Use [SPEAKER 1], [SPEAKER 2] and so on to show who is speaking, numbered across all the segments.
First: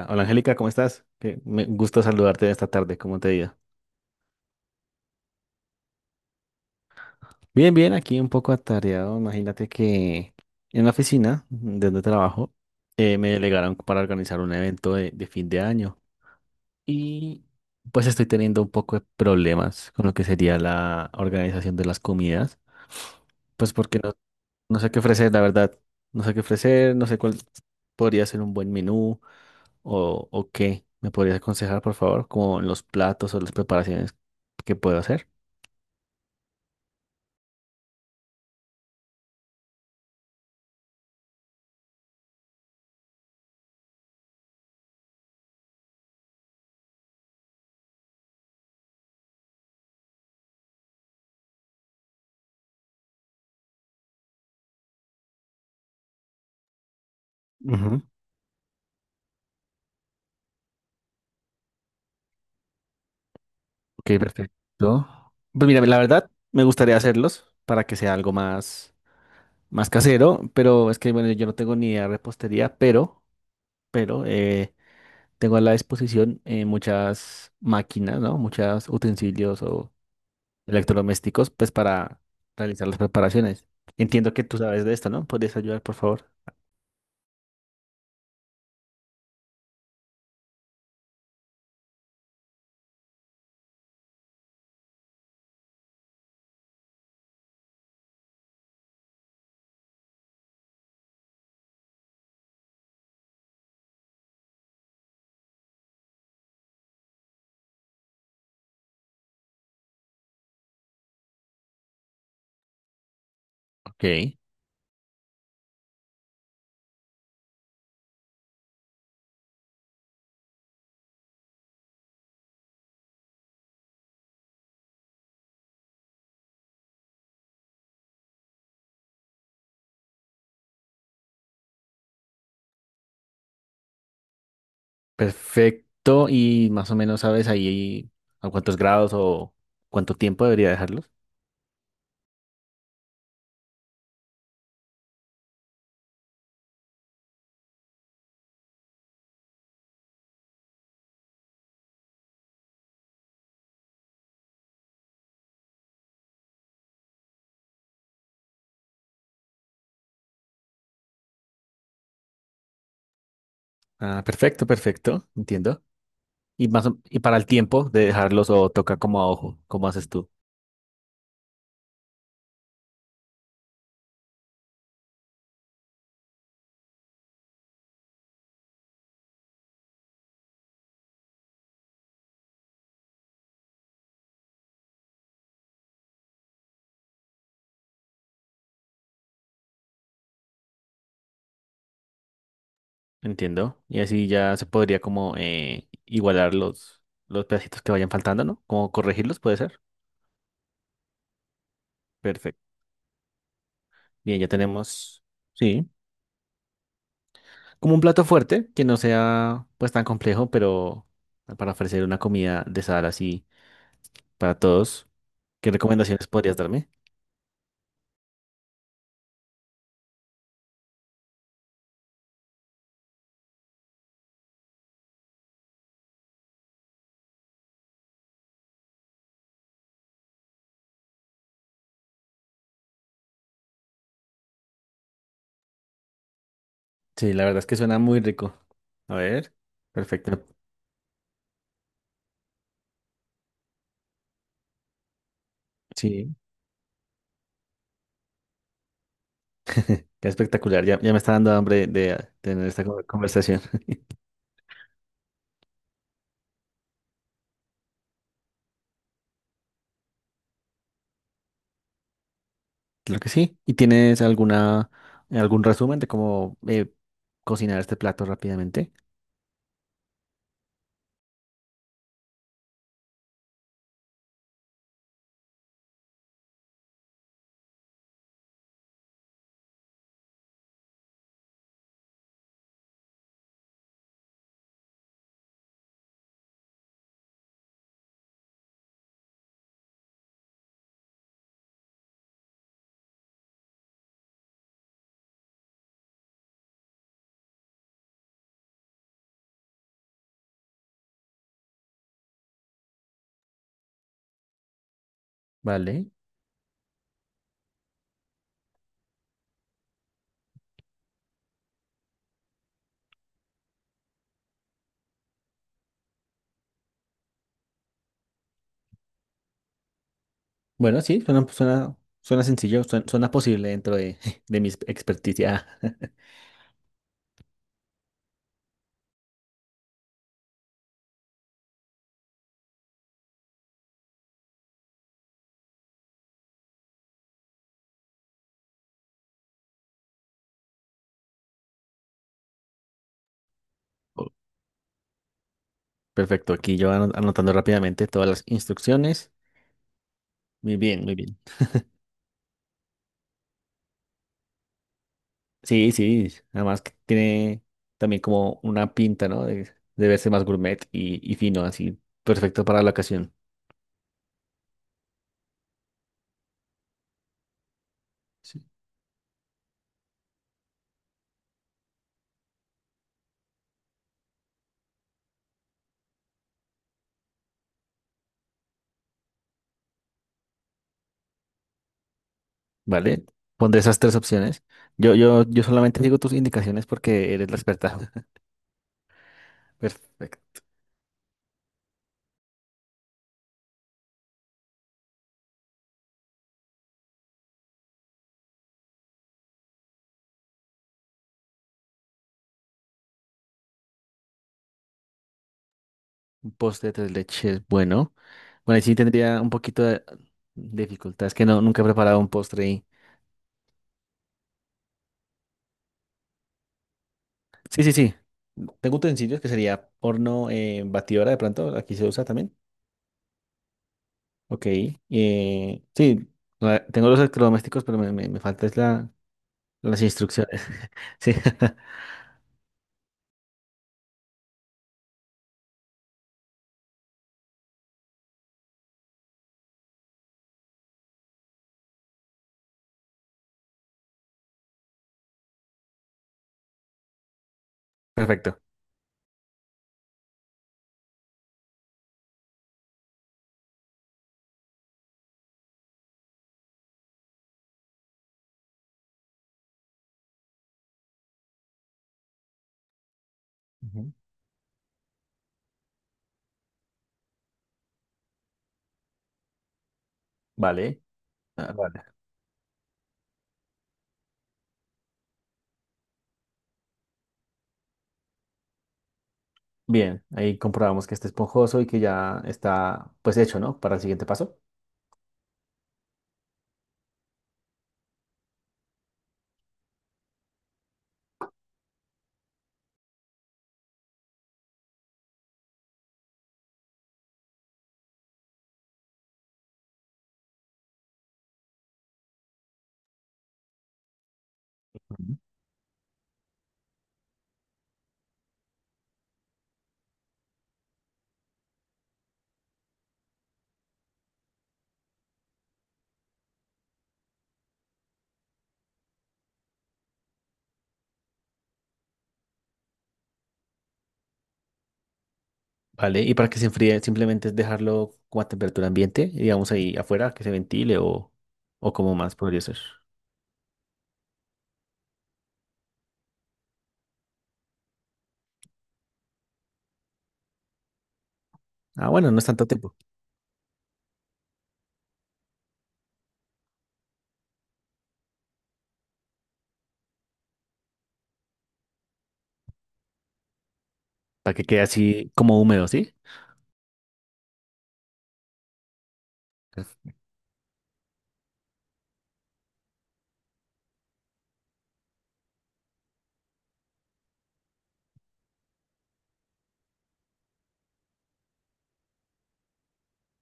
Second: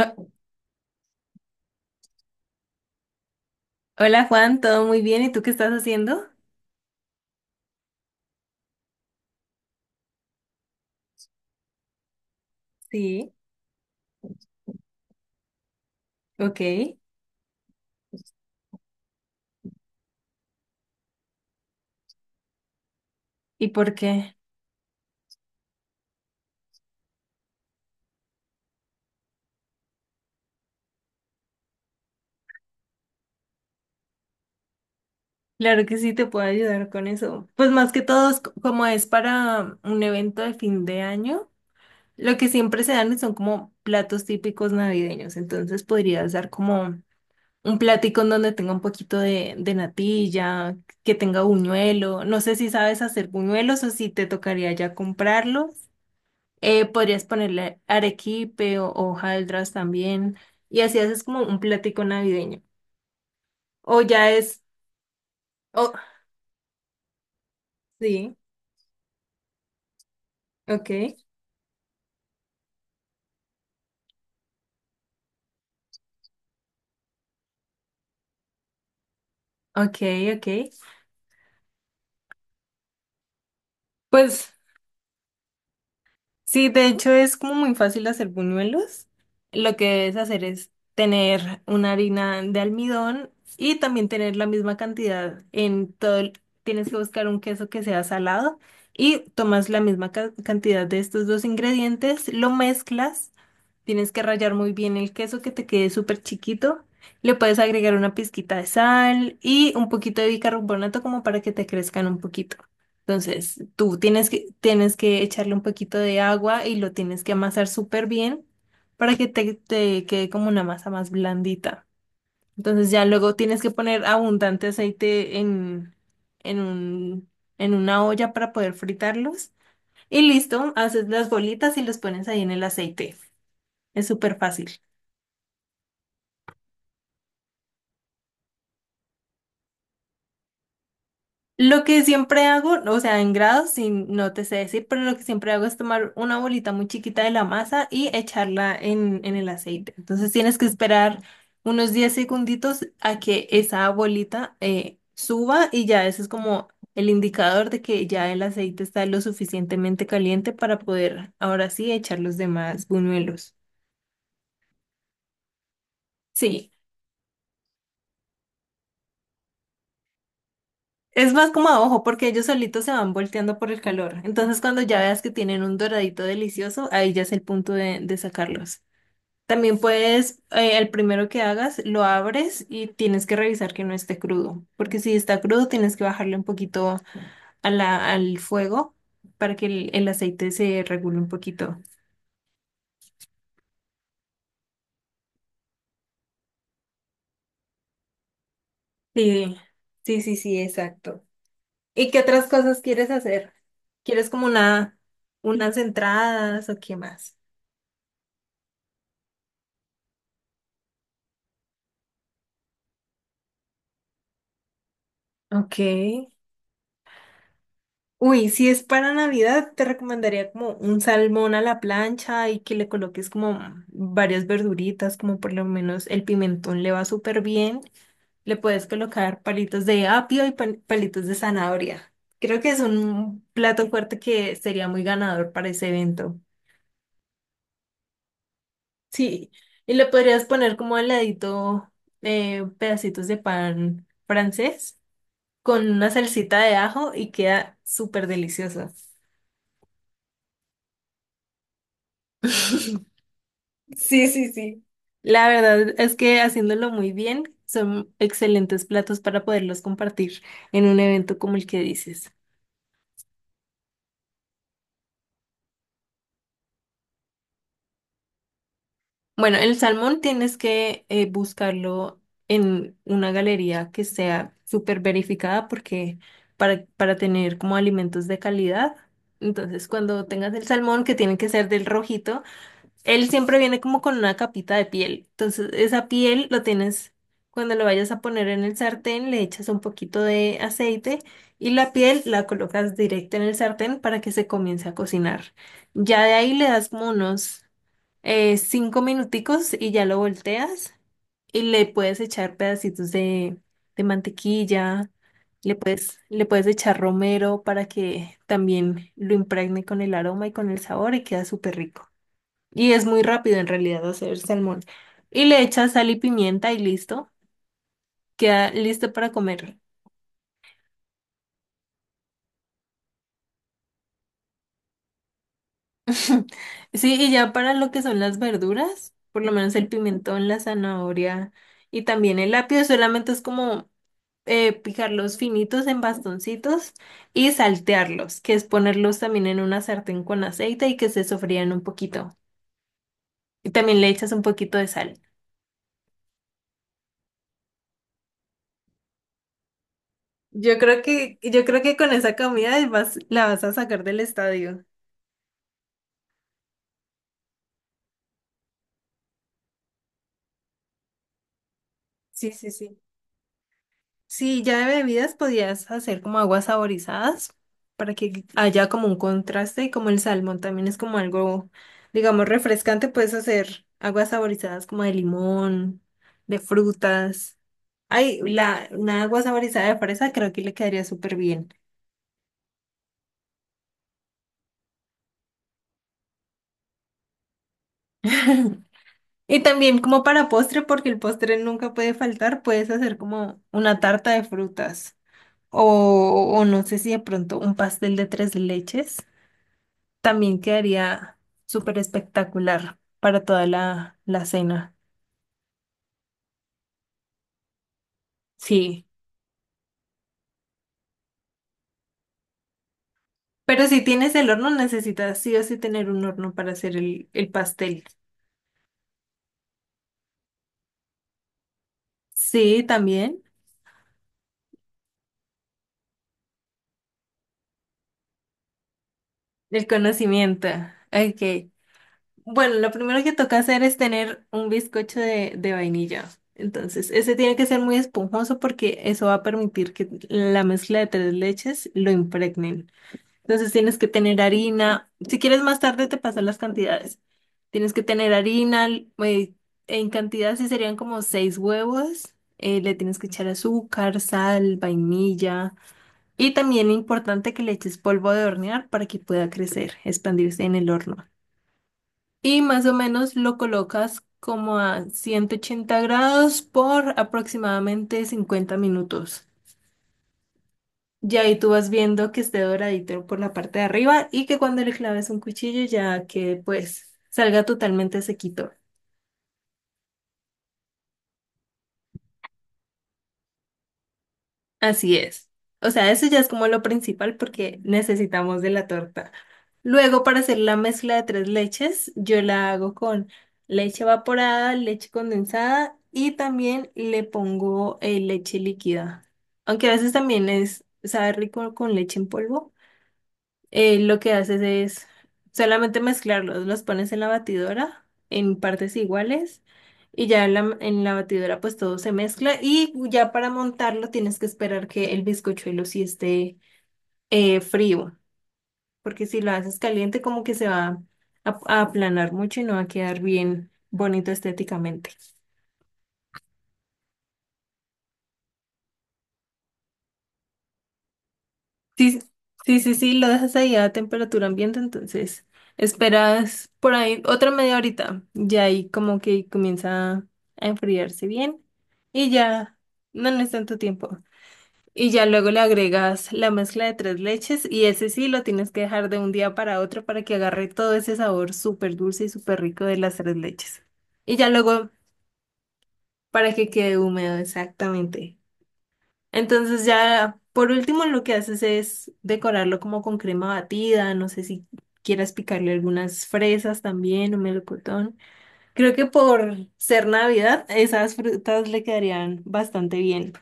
[SPEAKER 1] Ah,
[SPEAKER 2] hola Angélica, ¿cómo estás? Que me gusta saludarte esta tarde, ¿cómo te ha ido?
[SPEAKER 1] hola Juan, todo muy bien. ¿Y tú qué estás haciendo?
[SPEAKER 2] Bien, bien, aquí un poco atareado. Imagínate que en la oficina de donde trabajo, me
[SPEAKER 1] Sí.
[SPEAKER 2] delegaron para organizar un evento de fin de año
[SPEAKER 1] Ok.
[SPEAKER 2] y pues estoy teniendo un poco de problemas con lo que sería la organización de las comidas,
[SPEAKER 1] ¿Y
[SPEAKER 2] pues
[SPEAKER 1] por
[SPEAKER 2] porque no,
[SPEAKER 1] qué?
[SPEAKER 2] no sé qué ofrecer, la verdad, no sé qué ofrecer, no sé cuál podría ser un buen menú. O qué me podrías aconsejar, por favor, como en los platos o las preparaciones que puedo hacer.
[SPEAKER 1] Claro que sí, te puedo ayudar con eso. Pues más que todo, como es para un evento de fin de año, lo que siempre se dan son como platos típicos navideños. Entonces podrías dar como un platico en donde tenga un poquito de natilla, que tenga buñuelo. No sé si sabes hacer buñuelos o si te tocaría ya comprarlos. Podrías ponerle
[SPEAKER 2] Ujú.
[SPEAKER 1] arequipe o hojaldras también. Y así haces como un platico navideño. O
[SPEAKER 2] Ok,
[SPEAKER 1] ya es.
[SPEAKER 2] perfecto. Pues mira,
[SPEAKER 1] Oh,
[SPEAKER 2] la verdad, me gustaría hacerlos para que sea algo
[SPEAKER 1] sí,
[SPEAKER 2] más, más casero,
[SPEAKER 1] ok,
[SPEAKER 2] pero es que, bueno, yo no tengo ni idea de repostería, pero, pero tengo a la disposición, muchas máquinas, ¿no? Muchos utensilios o
[SPEAKER 1] ok, ok.
[SPEAKER 2] electrodomésticos, pues para realizar las preparaciones. Entiendo que
[SPEAKER 1] Pues,
[SPEAKER 2] tú sabes de esto, ¿no? ¿Podrías ayudar, por favor?
[SPEAKER 1] sí, de hecho es como muy fácil hacer buñuelos. Lo que debes hacer es tener una harina de almidón y también tener la misma cantidad en todo el- Tienes que buscar un queso que sea salado y tomas la misma cantidad de estos dos ingredientes, lo mezclas, tienes que rallar muy bien el queso que te quede súper chiquito, le puedes agregar una pizquita de sal y un poquito de bicarbonato como para que te crezcan un poquito. Entonces, tú
[SPEAKER 2] Ok.
[SPEAKER 1] tienes que echarle un poquito de agua y lo tienes que amasar súper bien para que te quede como una masa más blandita. Entonces, ya luego tienes que poner abundante aceite en un, en una olla para poder fritarlos. Y listo, haces las bolitas y los pones ahí en el aceite. Es súper fácil.
[SPEAKER 2] Perfecto. Y más o menos sabes ahí a cuántos grados o cuánto tiempo debería dejarlos.
[SPEAKER 1] Lo que siempre hago, o sea, en grados, sí, no te sé decir, pero lo que siempre hago es tomar una bolita muy chiquita de la masa y echarla en el aceite. Entonces tienes que esperar unos 10 segunditos a que esa bolita suba y ya ese es como el indicador de que ya el aceite está lo suficientemente caliente para poder ahora sí echar los demás buñuelos.
[SPEAKER 2] Ah, perfecto, perfecto. Entiendo.
[SPEAKER 1] Sí,
[SPEAKER 2] Y para el tiempo de dejarlos o toca como a ojo, cómo haces tú.
[SPEAKER 1] es más como a ojo, porque ellos solitos se van volteando por el calor. Entonces, cuando ya veas que tienen un doradito delicioso, ahí ya es el punto de sacarlos. También puedes, el primero que hagas, lo abres y tienes que revisar que no esté crudo, porque si está crudo, tienes que bajarle un poquito a la, al fuego para que el aceite se regule un poquito.
[SPEAKER 2] Entiendo. Y así ya se podría como, igualar los pedacitos que vayan faltando, ¿no? Como corregirlos,
[SPEAKER 1] Sí,
[SPEAKER 2] puede ser.
[SPEAKER 1] sí, sí, sí, exacto. ¿Y qué otras
[SPEAKER 2] Perfecto.
[SPEAKER 1] cosas quieres hacer? ¿Quieres
[SPEAKER 2] Bien,
[SPEAKER 1] como
[SPEAKER 2] ya
[SPEAKER 1] una,
[SPEAKER 2] tenemos,
[SPEAKER 1] unas
[SPEAKER 2] sí,
[SPEAKER 1] entradas o qué más?
[SPEAKER 2] como un plato fuerte que no sea pues tan complejo, pero para ofrecer una comida de sal así para todos. ¿Qué
[SPEAKER 1] Ok.
[SPEAKER 2] recomendaciones podrías darme?
[SPEAKER 1] Uy, si es para Navidad, te recomendaría como un salmón a la plancha y que le coloques como varias verduritas, como por lo menos el pimentón le va súper bien. Le puedes colocar palitos de apio y palitos de zanahoria. Creo que es un plato fuerte que sería muy ganador para ese evento.
[SPEAKER 2] Sí, la verdad es que suena muy rico. A
[SPEAKER 1] Sí,
[SPEAKER 2] ver,
[SPEAKER 1] y le podrías
[SPEAKER 2] perfecto.
[SPEAKER 1] poner como al ladito pedacitos de pan francés con una
[SPEAKER 2] Sí,
[SPEAKER 1] salsita de ajo y queda súper delicioso.
[SPEAKER 2] qué espectacular. Ya, ya me está dando hambre de tener esta conversación.
[SPEAKER 1] Sí, sí, sí. La verdad es que haciéndolo muy bien son excelentes platos para poderlos compartir en un evento como el que dices.
[SPEAKER 2] Claro que sí. ¿Y tienes alguna, algún resumen de cómo, cocinar este plato rápidamente?
[SPEAKER 1] Bueno, el salmón tienes que buscarlo en una galería que sea súper verificada porque para tener como alimentos de calidad. Entonces, cuando tengas el salmón, que tiene que ser del rojito, él siempre viene como con una capita de piel. Entonces, esa piel lo tienes, cuando lo vayas a poner en el sartén, le echas un poquito de aceite y la piel la colocas directa en el sartén para que se comience a cocinar. Ya de ahí le das como unos 5 minuticos y ya lo volteas y le puedes echar pedacitos de mantequilla,
[SPEAKER 2] Vale.
[SPEAKER 1] le puedes echar romero para que también lo impregne con el aroma y con el sabor y queda súper rico. Y es muy rápido en realidad hacer salmón. Y le echas sal y pimienta y listo. Queda listo para comer.
[SPEAKER 2] Bueno, sí, suena, suena sencillo, suena posible dentro de, de mi experticia.
[SPEAKER 1] Sí, y ya para lo que son las verduras, por lo menos el pimentón, la zanahoria y también el apio, solamente es como picarlos finitos en bastoncitos y saltearlos, que es ponerlos también en una sartén con aceite y que se sofrían un poquito. Y también le echas un poquito de sal.
[SPEAKER 2] Perfecto, aquí yo anotando rápidamente todas las instrucciones. Muy
[SPEAKER 1] Yo creo
[SPEAKER 2] bien, muy
[SPEAKER 1] que,
[SPEAKER 2] bien.
[SPEAKER 1] yo creo que con esa comida vas, la vas a sacar del estadio.
[SPEAKER 2] Sí, sí, además que tiene también como una pinta, ¿no? De verse más gourmet y fino, así,
[SPEAKER 1] Sí,
[SPEAKER 2] perfecto
[SPEAKER 1] sí,
[SPEAKER 2] para la
[SPEAKER 1] sí.
[SPEAKER 2] ocasión.
[SPEAKER 1] Sí, ya de bebidas podías hacer como aguas saborizadas para que
[SPEAKER 2] Sí.
[SPEAKER 1] haya como un contraste y como el salmón también es como algo, digamos, refrescante, puedes hacer aguas saborizadas como de limón, de frutas. Ay, la, una agua saborizada de fresa creo que le quedaría súper bien.
[SPEAKER 2] ¿Vale? Pondré esas tres opciones. Yo solamente digo tus indicaciones porque eres la experta.
[SPEAKER 1] Y también como para
[SPEAKER 2] Perfecto.
[SPEAKER 1] postre, porque el postre nunca puede faltar, puedes hacer como una tarta de frutas o no sé si de pronto un pastel de tres leches. También quedaría súper espectacular para toda la cena.
[SPEAKER 2] Un postre de tres leches, bueno. Bueno, ahí sí
[SPEAKER 1] Sí.
[SPEAKER 2] tendría un poquito de dificultad, es que no, nunca he preparado un postre y…
[SPEAKER 1] Pero si tienes el horno, necesitas sí o sí tener un horno para hacer el
[SPEAKER 2] Sí, sí,
[SPEAKER 1] pastel.
[SPEAKER 2] sí. Tengo utensilios que sería horno, batidora de pronto, aquí se usa también.
[SPEAKER 1] Sí, también.
[SPEAKER 2] Ok, sí, tengo los electrodomésticos, pero me falta es la,
[SPEAKER 1] El
[SPEAKER 2] las instrucciones.
[SPEAKER 1] conocimiento.
[SPEAKER 2] Sí,
[SPEAKER 1] Ok. Bueno, lo primero que toca hacer es tener un bizcocho de vainilla. Entonces, ese tiene que ser muy esponjoso porque eso va a permitir que la mezcla de tres leches lo impregnen. Entonces tienes que tener harina. Si quieres más tarde te paso las cantidades. Tienes que tener
[SPEAKER 2] perfecto.
[SPEAKER 1] harina, en cantidad sí serían como seis huevos. Le tienes que echar azúcar, sal, vainilla. Y también importante que le eches polvo de hornear para que pueda crecer, expandirse en el horno. Y más o menos lo
[SPEAKER 2] Ujú.
[SPEAKER 1] colocas como a 180 grados por aproximadamente 50 minutos.
[SPEAKER 2] Vale,
[SPEAKER 1] Ya ahí tú
[SPEAKER 2] ah,
[SPEAKER 1] vas
[SPEAKER 2] vale.
[SPEAKER 1] viendo que esté doradito por la parte de arriba y que cuando le claves un cuchillo ya que pues salga totalmente sequito.
[SPEAKER 2] Bien, ahí comprobamos que está esponjoso y que ya está pues hecho, ¿no? Para el siguiente paso.
[SPEAKER 1] Así es. O sea, eso ya es como lo principal porque necesitamos de la torta. Luego, para hacer la mezcla de tres leches, yo la hago con leche evaporada, leche condensada y también le pongo leche líquida. Aunque a veces también es, sabe rico con leche en polvo. Lo que haces es
[SPEAKER 2] Ujú.
[SPEAKER 1] solamente mezclarlos, los pones en la batidora en partes iguales y ya en la batidora pues todo se mezcla y ya para montarlo tienes que esperar que el bizcochuelo sí esté frío, porque si lo haces caliente como que se va a aplanar mucho y no va a quedar bien bonito estéticamente.
[SPEAKER 2] Vale, y para que se enfríe simplemente es dejarlo como a temperatura ambiente, digamos ahí afuera, que se ventile o como
[SPEAKER 1] Sí,
[SPEAKER 2] más podría ser.
[SPEAKER 1] sí, sí, sí, lo dejas ahí a temperatura ambiente, entonces esperas por ahí otra media horita ya ahí como que comienza a enfriarse bien
[SPEAKER 2] Ah,
[SPEAKER 1] y
[SPEAKER 2] bueno, no es tanto
[SPEAKER 1] ya
[SPEAKER 2] tiempo,
[SPEAKER 1] no, no es tanto tiempo. Y ya luego le agregas la mezcla de tres leches y ese sí lo tienes que dejar de un día para otro para que agarre todo ese sabor súper dulce y súper rico de las tres leches. Y ya
[SPEAKER 2] para que quede
[SPEAKER 1] luego
[SPEAKER 2] así como húmedo, ¿sí?
[SPEAKER 1] para que quede húmedo, exactamente. Entonces ya, por último, lo que haces es decorarlo como con crema batida, no sé si quieras picarle algunas fresas también o melocotón. Creo que por ser Navidad, esas frutas le quedarían bastante bien.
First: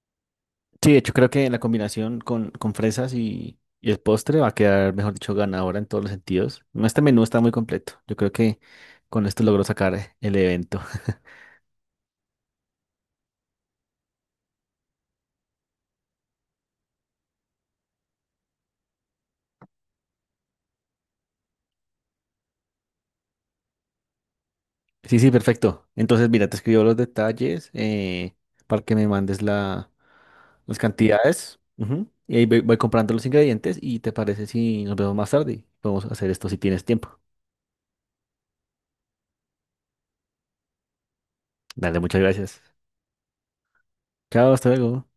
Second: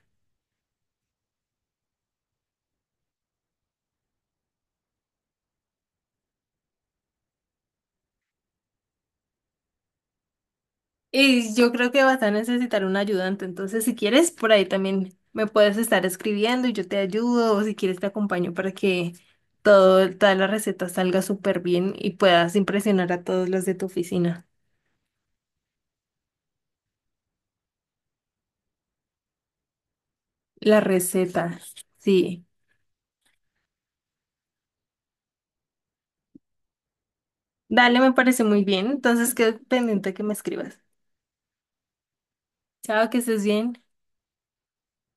[SPEAKER 2] Sí, de hecho creo que la combinación con fresas y el postre va a quedar, mejor dicho, ganadora en todos los sentidos. No, este menú está muy completo. Yo creo que con esto logro sacar el evento.
[SPEAKER 1] Y yo creo que vas a necesitar un ayudante, entonces si quieres, por ahí también me puedes estar escribiendo y yo te ayudo, o si quieres te acompaño para que todo, toda la receta salga súper bien y puedas impresionar a todos los de tu oficina.
[SPEAKER 2] Sí, sí, perfecto. Entonces, mira, te escribo los detalles, para que me mandes la, las
[SPEAKER 1] La receta,
[SPEAKER 2] cantidades. Ujú. Y
[SPEAKER 1] sí.
[SPEAKER 2] ahí voy, voy comprando los ingredientes y te parece si nos vemos más tarde. Podemos hacer esto si tienes tiempo.
[SPEAKER 1] Dale, me parece muy bien. Entonces quedo pendiente que me escribas.
[SPEAKER 2] Dale, muchas gracias.
[SPEAKER 1] Chao, que estés bien.
[SPEAKER 2] Chao, hasta luego.